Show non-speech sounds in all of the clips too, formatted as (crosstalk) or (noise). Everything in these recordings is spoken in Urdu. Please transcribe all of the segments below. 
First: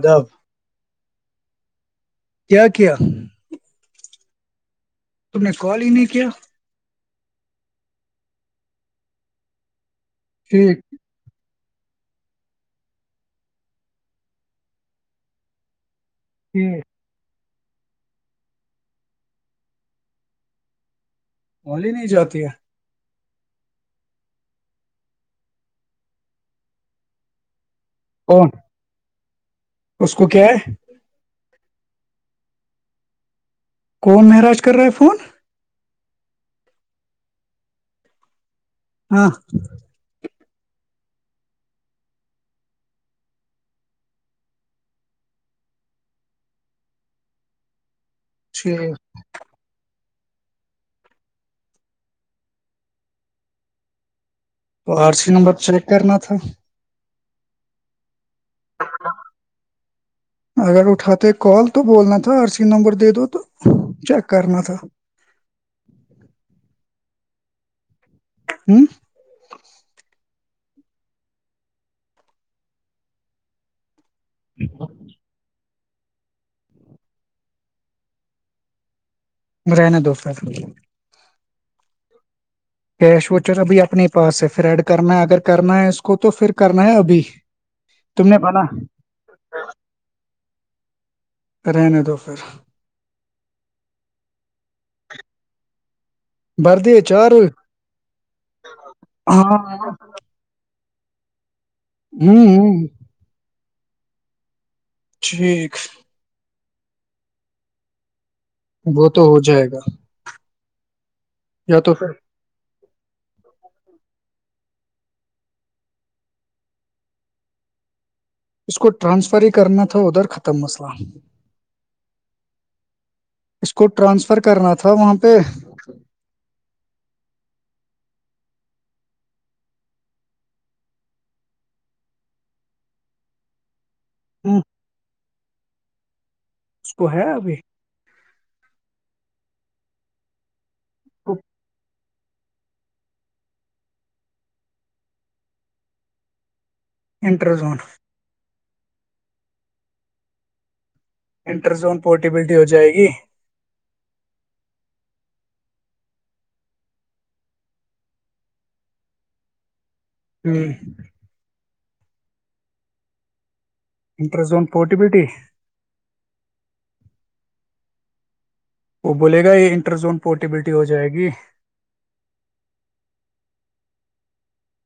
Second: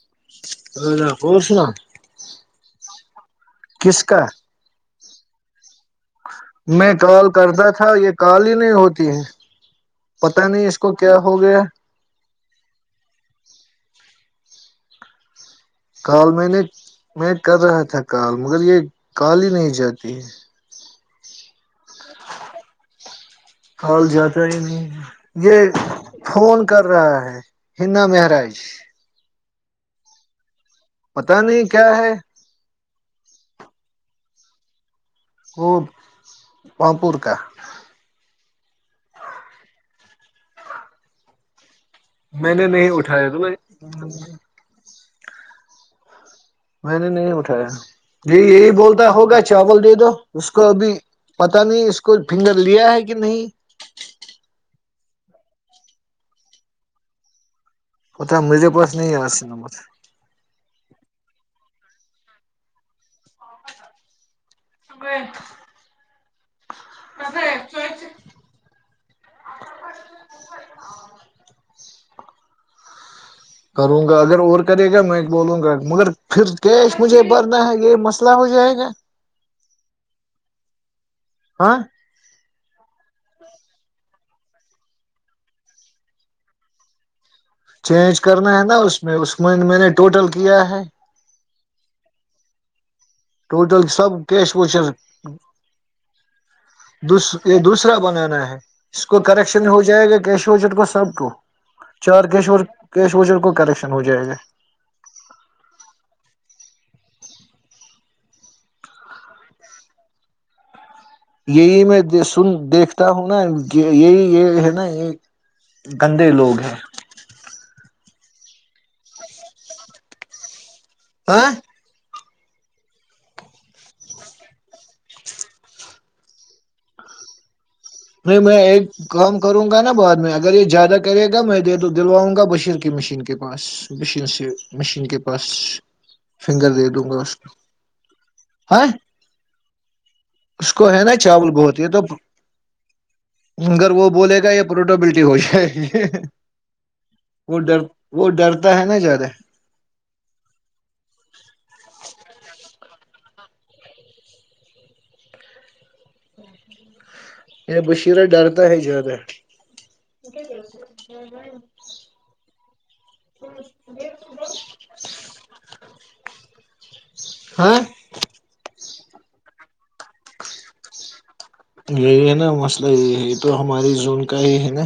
آداب ا کون س نا کیا کیا؟ پچ کا تم نے کال ہی نے کیا میں کال کرتا تھا یہ کال ہی نہیں ہوتی ہے پتاہ نہیں اس کو کیا ہو گیا کل میں نے میں کر رہا تھا کال مگر یہ کال ہی نہیں جاتی ہے ہولی نہیں جاتی ہے کال جاتا ہی نہیں یہ فون کر رہا ہے ہنا کون مہاراج اس کو کیا ہے پتا نہیں کیا ہے کون مہراج کر رہے ہے فون خب پمپور کا ہاں میں نے نہیں اٹھایا تو بھائی میں نے نہیں اٹھایا جی یہی تو بولتا ہوگا چاول دے دو اس کو ابھی پت نہیں اس کو فنگر لیا ہے کہ نہیں تو آر سی نمبر چیک کرنا تھا اتا میرے پاس نہیں آس ن مت اگر اٹھاتے کال تو بولنا تھا اورر سی نمبر دے دو تو چیک کرنا تھا کس ہے چ ہوں آ کرو اگر اور کرے گا میں بولوں گا مگر پھر کیش مجھے بھرنا ہے یہ مسئلہ ہو جائے گا رہنا دوفر ہاں کیش وچر ابھی اپنے پاس ہے پھر ایڈ کرنا ہے اگر کرنا ہے اس کو تو پھر کرنا ہے ابھی چینج تم نے کرنا ہے بنا نا اس میں اس میں میں نے ٹوٹل کیا ہے رہنے دو پھر ٹوٹل سب کیش ووشر بھر دیے چار یہ دوسرا بنانا ہے اس کو کریکشن ہاں ہو جائے گا کیش جٹ کو سب کو چار کیشور ہ کیش ر کو کرش ہو جائے گا ٹھیک وہ تو ہو جائے گا یہی یا تو میں پھر سن دیکھتا تا ہوں نا یہ یہی یہ ہے نا یہ گندے لوگ ہے اس کو ٹرانسفر ہی کرنا تھا ادھر ختم مسئلہ ون ہیں اس کو ٹرانسفر کرنا تھا وہاں پہ نہیں میں ایک کام کروں گا نا بعد میں اگر یہ زیادہ کرے گا میں دے دلواؤں گا بشیر کی مشین کے پاس مشین سے اس مشین کے بش فنگر دے دوں گا ہے اس کو ابھی ہاں اس کو ہے نا چاول بہت یہ تو مگر وہ بولے گا یا پروٹیبلٹی ہو جائے وہ انٹرزون ڈر وہ ڈر ا ہے نا زدہ انٹر زون پورٹیبلٹی ہو جائے گی یہ بشیرہ ڈرتا ہے زیادہ (inaudible) ہ اور انٹر زون پورٹیبلیٹی ہاں وہ بولے گا یہ انٹر زون پورٹیبلٹی ہو جائے گی یہی ہے نا مسئلہ یہ یہ تو ہماری زون کا ہی ہے نا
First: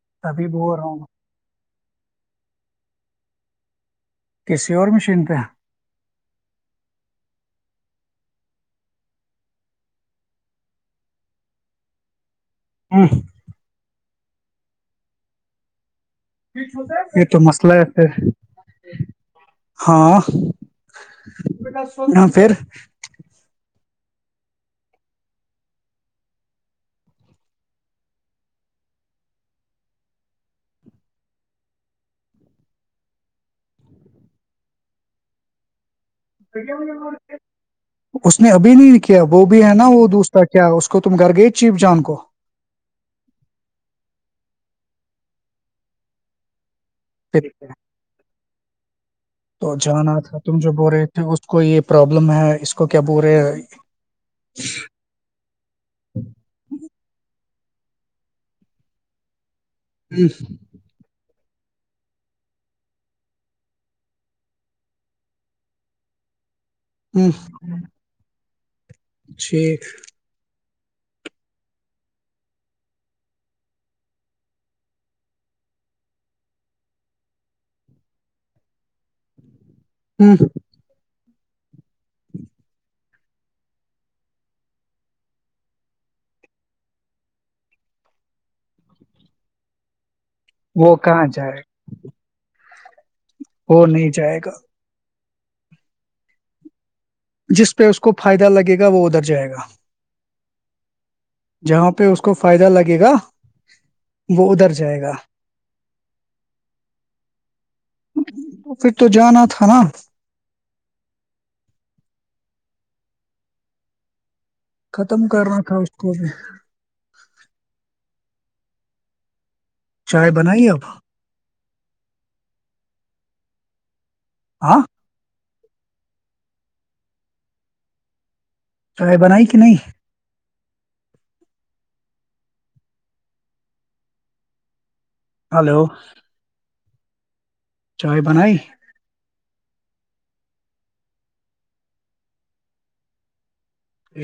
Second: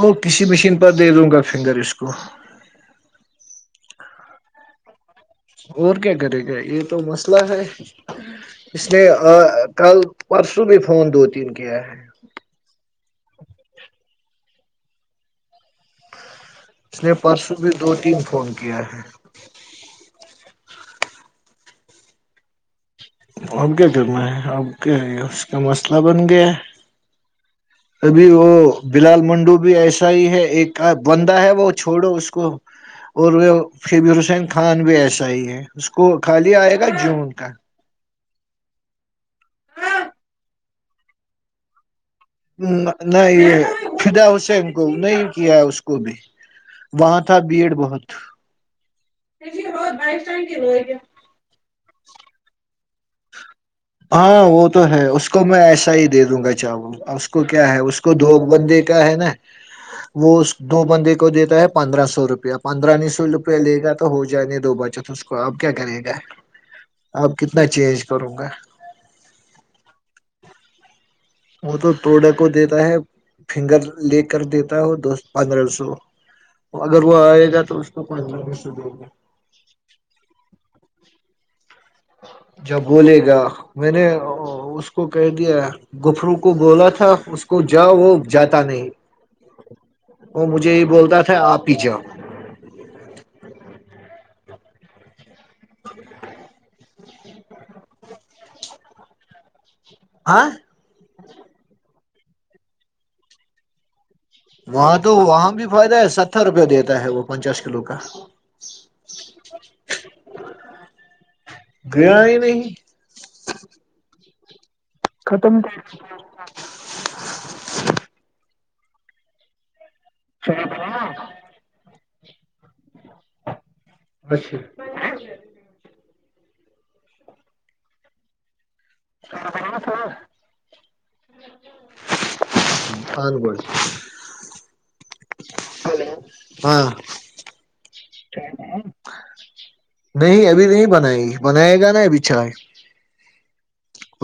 وہ کسی تبھی مشین بول رہا پر ہوں دے دوں گا فنگرر اس کو واہ کسی اور مشین پہ ہے اور کیا کرے گا یہ تو مسئلہ ہے اس نے کل پرسوں میں فون دو تین کیا ہے ہ (inaudible) اس نے یہ تو پرسوں بھی مسئلہ ہے دو پھر تین فون کیا ہے ہاں پھر اب کیا کرنا ہے اب کیا ہے اس کا مسئلہ بن گیا ہے ابھی وہ بلال منڈو بھی ایسا ہی ہے ایک بندہ ہے وہ چھوڑو اس کو اور وہ فبر حسین خان بھی ایسا ہی ہے کو خالی آئے گا جون کا اس نے ابھی نہیں کیا وہ بھی ہے نا وہ دوستا کیا اس کو تم گھر گئے چیف جان کو نہیں یہ فدا حسین کو نہیں کیا اس کو بھی وہاں تھا بھیڑ بہت تو جانا تھا تم جو بول رہے تھے اس کو یہ پرابلم ہے اس کو کیا بول رہے ہاں وہ تو ہے اس کو میں ایسا ہی دے دوں گا چاول اس کو کیا ہے اس کو دھوک بندے کا ہے نا وہ اس ہ دو بندے کو دیتے پندرہ سو روپیہ پندرہ سو روپیہ لے گا تو ہو جائے گے دو بچت اس کو اب کیا کرے گا ہی (inaudible) تو روں گا ٹھیک وہ تو توڈا کو دیتا ہے فنگر لے کر دیتا ہے وہ پندرہ سو اگر وہ آئے گا تو اس کو پندرہ سو د گا ہوں جب بولے گا کیا میں نے اس کو کہ دیا گفرو کو بولا تھا اس کو جا وہ جاتا نہیں وہ مجھے یہ بولتا تھا آپ پیچھا ہو نہیں جائے گا جس پہ اس کو فائدہ لگے گا وہ ادھر جائے گا آئ (inaudible) جہاں پہ اس کو فائدہ لگے گا وہ ادھر وہاں جائے تو گا وہاں بھی فائدہ ہے ستر روپیہ دیتا ہے وہ پنچاس کلو کا تو پھر تو جانا تھا نا گیا ہی نہیں ختم کرنا تھا اس کو بھی چائے بنائی اب اچھا ہاں چائے بنائی کہ نہیں آن گول (inaudible) ہلو ہاں چائے ٹنے بنائی (inaudible) نہیں ابھی نہیں بنائے گی بنائے گا نا ابھی چائے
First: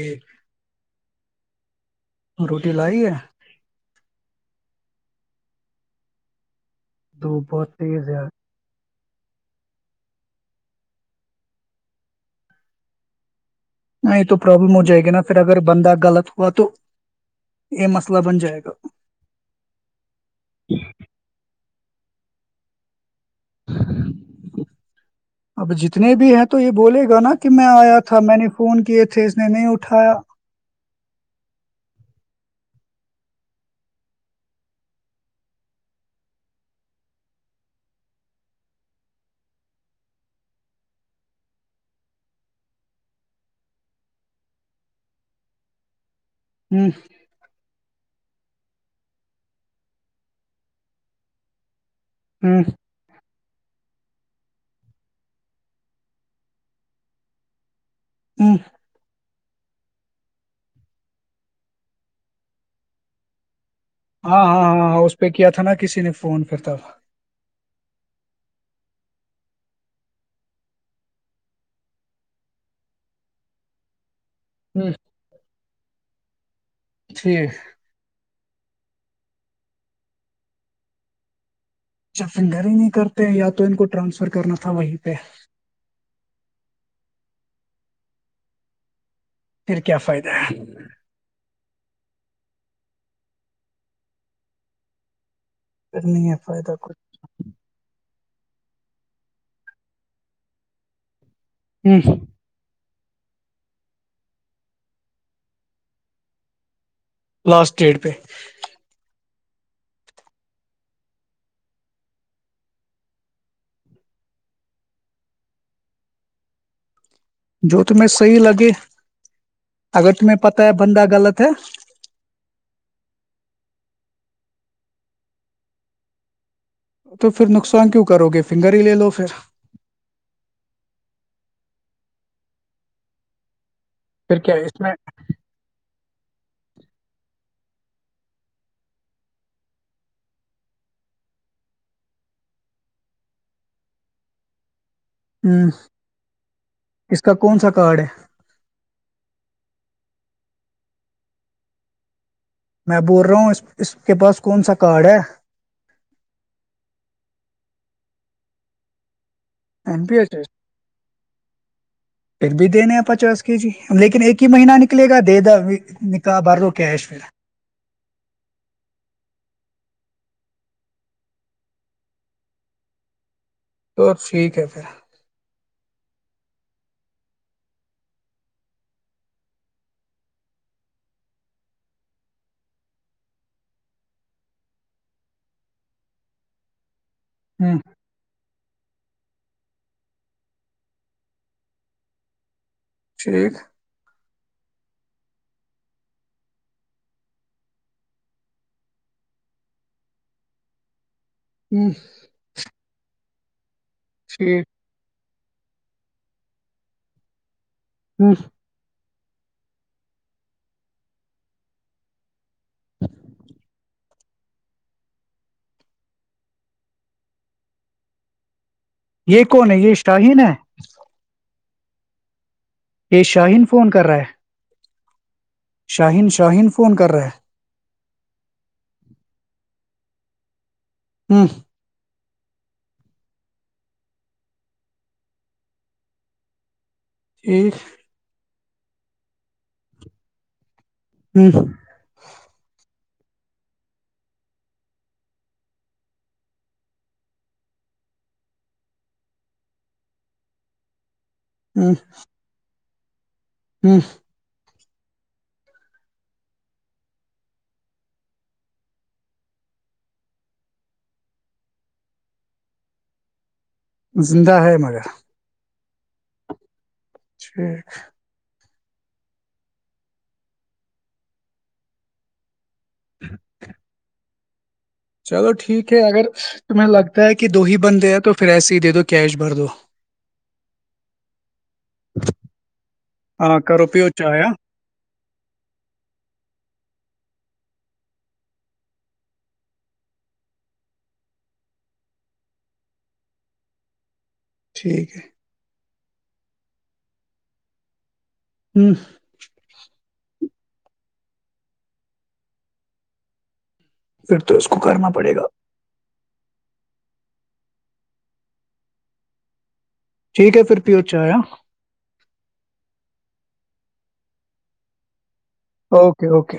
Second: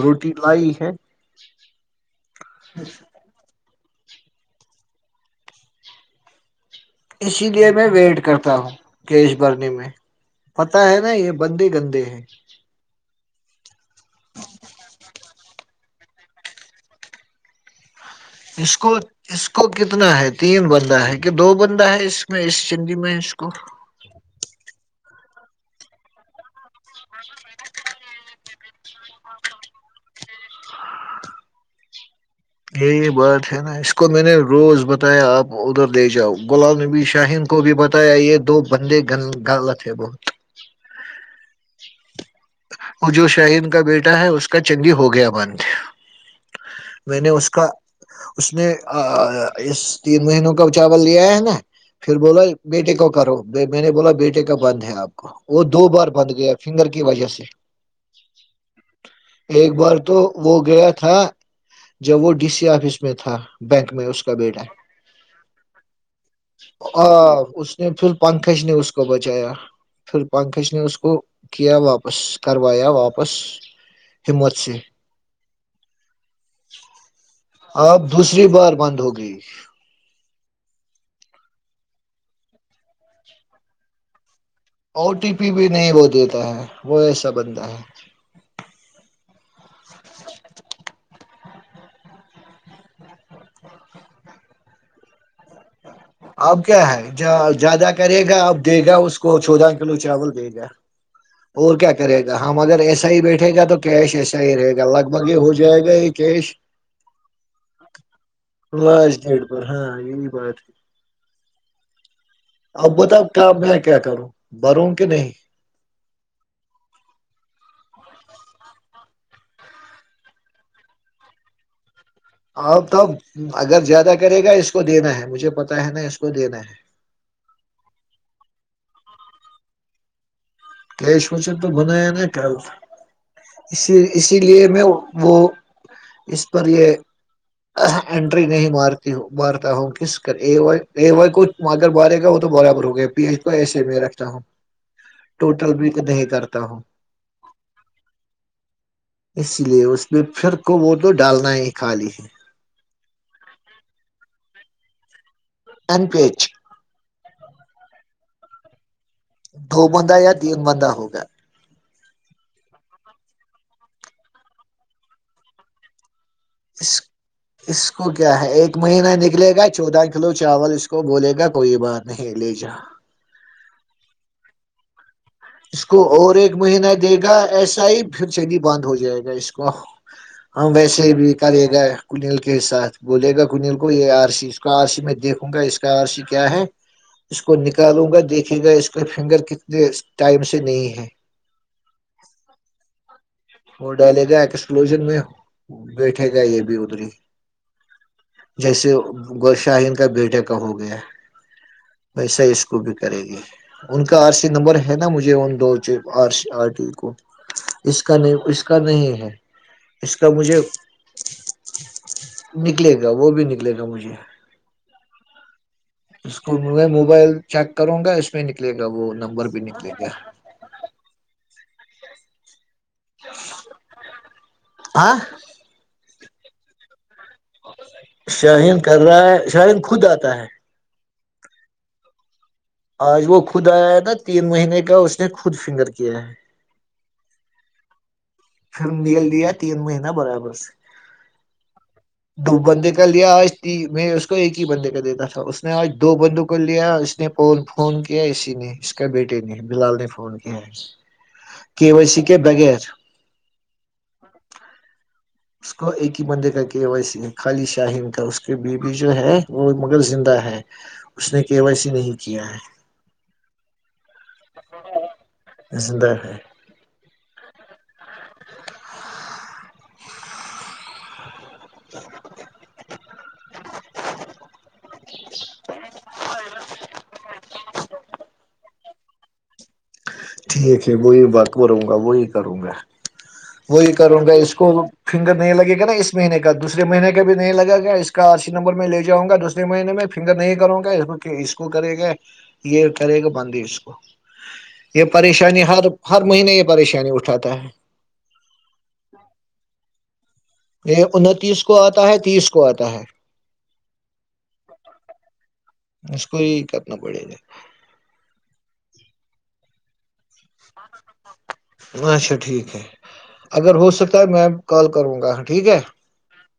یہ روٹی لائی ہے روٹی لائی ہے تو اسی لیے بہت میں تیز ویٹ ہے کرتا ہوں کیش برنی میں پتہ ہے نا یہ بندی گندی ہے نہیں تو پرابلم ہو جائے گی نا پھر اگر بندہ غلط ہوا تو یہ مسئلہ بن جائے گا اس کو اس کو کتنا ہے تین بندہ ہے کہ دو بند ہے اس میں اس زندی میں اور اب جتنے بھی ہیں یہ بول گا نا کہ میں آیا تھا تھا میں نے فون کیاے تھ اس نے نہیں اٹھایا یہی بات ہے نا اس کو میں نے روز بتایا آپ ادھر لے جاؤ غلام نبی شاہین کو بھی بتایا یہ دو بندے غلط ہے بہت وہ جو شاہین کا بیٹا ہے اس کا چنگی ہو گیا مند ہ میں نے اس کا اس نے اس تین مہینوں کا چاول لیا ہے نا پھر بولا ہوں بیٹے کو کرو میں نے بولا بیٹے کا بند ہے آپ وہ دو بار بند گیا فنگر کی وجہ سے (inaudible) ہوں ایک بار تو وہ گیا تھا جب وہ ڈی سی آفس میں تھا بینک میں اس کا ہاں بیٹا ہاں ہاں ہاں، اس پہ کیا تھا نا کسی نے فون پھر تب آ اس نے پھر پنکج نے اس کو بچایا پھر پنکج نے اس کو کیا واپس واپس کروایا واپس ہمت سے بہار کی ہ ٹھیک اوج عا رہی ہے آپ دوس تسری بار بند ہوگئی اچھا فنگرر ہی نہیں کرتے ہیں یا تو ان کو ٹرانسفر کرنا تھا وہیں او پہ ٹی پی بھی نہیں وہ دیتا ہے وہ ہے سب بنند ہے پھر کیا فائدہ ہے؟ پھر نہیں ہے اب فائدہ کیا کچھ ہے زیادہ کیا کرے گا اب دے گا اس کو چودہ کلو چاول دے گا اور کیا ہ کرے گا ہم اگر ایسے صحی بیٹھے گا تو کیش ایسا ہی رہے گا لگ بھگ یہ ہو جائے گا یہ کیش لاسٹ ڈیٹ پہ اورر ہاں بھر اب بتاؤ کیا میں کیا کروں بروں کہ نہیں جو تمہیں صحی لگے اگر تمہیں پتا ہے بندہ غلط ہے اب تو اگر زیادہ کرے گا اس کو دینا ہے مجھے پتا ہے نا اس کو دینا ہے تو پھر نقصان کیوں کرو گے فنگر ہی لے لو پھر کیش وچے تو بنا ہے ن کیا اسی اسی پھر کیا لیے ہے اس میں وہ اس پر یہ اینٹری نہیں مارتی مارتا ہوں کس کر اے وائی اے وائی کو اگر مارے گا ہو تو برابر ہو گیا پی ایچ کو ایسے میں رکھتا ہوں ہوں ٹوٹل بھی نہیں کرتا ہوں اس کا کون سا کارڈ ہے اسی لیے اس پچر کو وہ تو ڈالنا ہی خالی میں بول رہا ہوں اس اس کے پاس کون سا کارڈ ہے این پی ایچ دو این بندہ پی ایچ یا تین بندہ ہوگا پھر بھی دینے ہیں پچاس کے جی لیکن ایک ہی مہینہ نکلے گا دے د بر اس کیش میں اس کو کیا ہے ایک مہینہ نکلے گا چودہ کلو چاول اس کو بولے گا کوئی بات نہیں لے جا تو ٹھیک ہے پھر اس کو اور ایک مہینہ دے گا ایسا ہی پھر صدی بند ہو جائے گا اس کو ہم ویسے ہی بھی کرے گا کنل کے ساتھ بولے گا کنیل کو یہ آر سی اس کو آر سی میں دیکھوں گا اس کا آر سی کیا ہے اس کو ہوں نکالوں گا دیکھ دے گا اس کا فنگر کتنے ٹائم سے نہیں ہے ٹھیک وہ ڈ بھی ایکسلوژن میں بیٹھے گا یہ بھی ادری جیسے گ شاہین کا بیھے کا ہو گیا ہ ویسے اس کو بھی کرے گی ان کا آر سی ٹھیک نمبر ہے نا مجھے جیون دوچر آر ٹی کو اس ہ کا ن نہیں ہے اس کا مجھے نکلے گا وہ بھی نکلے گا مجھے اس کو میں موبائل چیک کروں گا اس میں نک نکلے گا وہ یہ نمبر بھی کون ہے نکلے یہ گا شاہین ہے یہ شاہین فون کر رہا ہے آ شاہین شاہین فون کر رہا ہے شاہین کر رہا ہے شاہین خود آتا ہے ہ آج وہ خود آیا ہے ن تین مہینے کا اس نے خود فنگر کیا ہے (inaudible) پھر نکل دیا تین مہین برابر سے ہ دو بند لیا آج میں اس کو ایک ہی بندے کا دیتا تھا اس نے آج دو بندوں کو لیا اس نے فون کیا اسی نے اس کا بیٹے نے بلال نے فون کیا ہے کی وائی سی کے بغیر ہی کی بندے کا کی اویسی خالی شاہین تھا اس کی بیوی جو ہے وہ مگر زندہ ہے اس نے کی اویسی نہیں کیا ہے زندہ ہے مگر ہے زندہ ہے ٹھیک چلو ٹھیک ہے اگر تمہیں لگتا ہے کہ کہ دو ہی بندے ہیں تو پھر ایسے ہی دے دو کیش بھر دو ٹھیک ہے وہی وقف رہوں گا وہی کروں گا ہاں کرو وہی پیو کروں گا چایا اس کو فنگرر نہیں لگے گا نا اس مہینے کا دوسرے مہینے کا بھی نہیں لگا گا اس کا اسی نمبر میں لے جاؤں گا دوسرے مہینے میں فنگر نہیں کروں گا اس کو کرے گا یہ کرے گا بندی اس کو یہ ٹھیک ہے پریشانی ہر ہر مہینے یہ پریشانی اٹھاتا ہے ہوں یہ انتیس کو آتا ہے تیس کو آتا ہے پھر تو اس کو کرنا پڑے گا اس کوئیکت نہ پڑے گ ٹھیک ہے پھر پیو چایا اچھا ٹھیک ہے اگر وہ سکتا ہے میں کال کروں گا ٹھیک ہے اوکے اوکے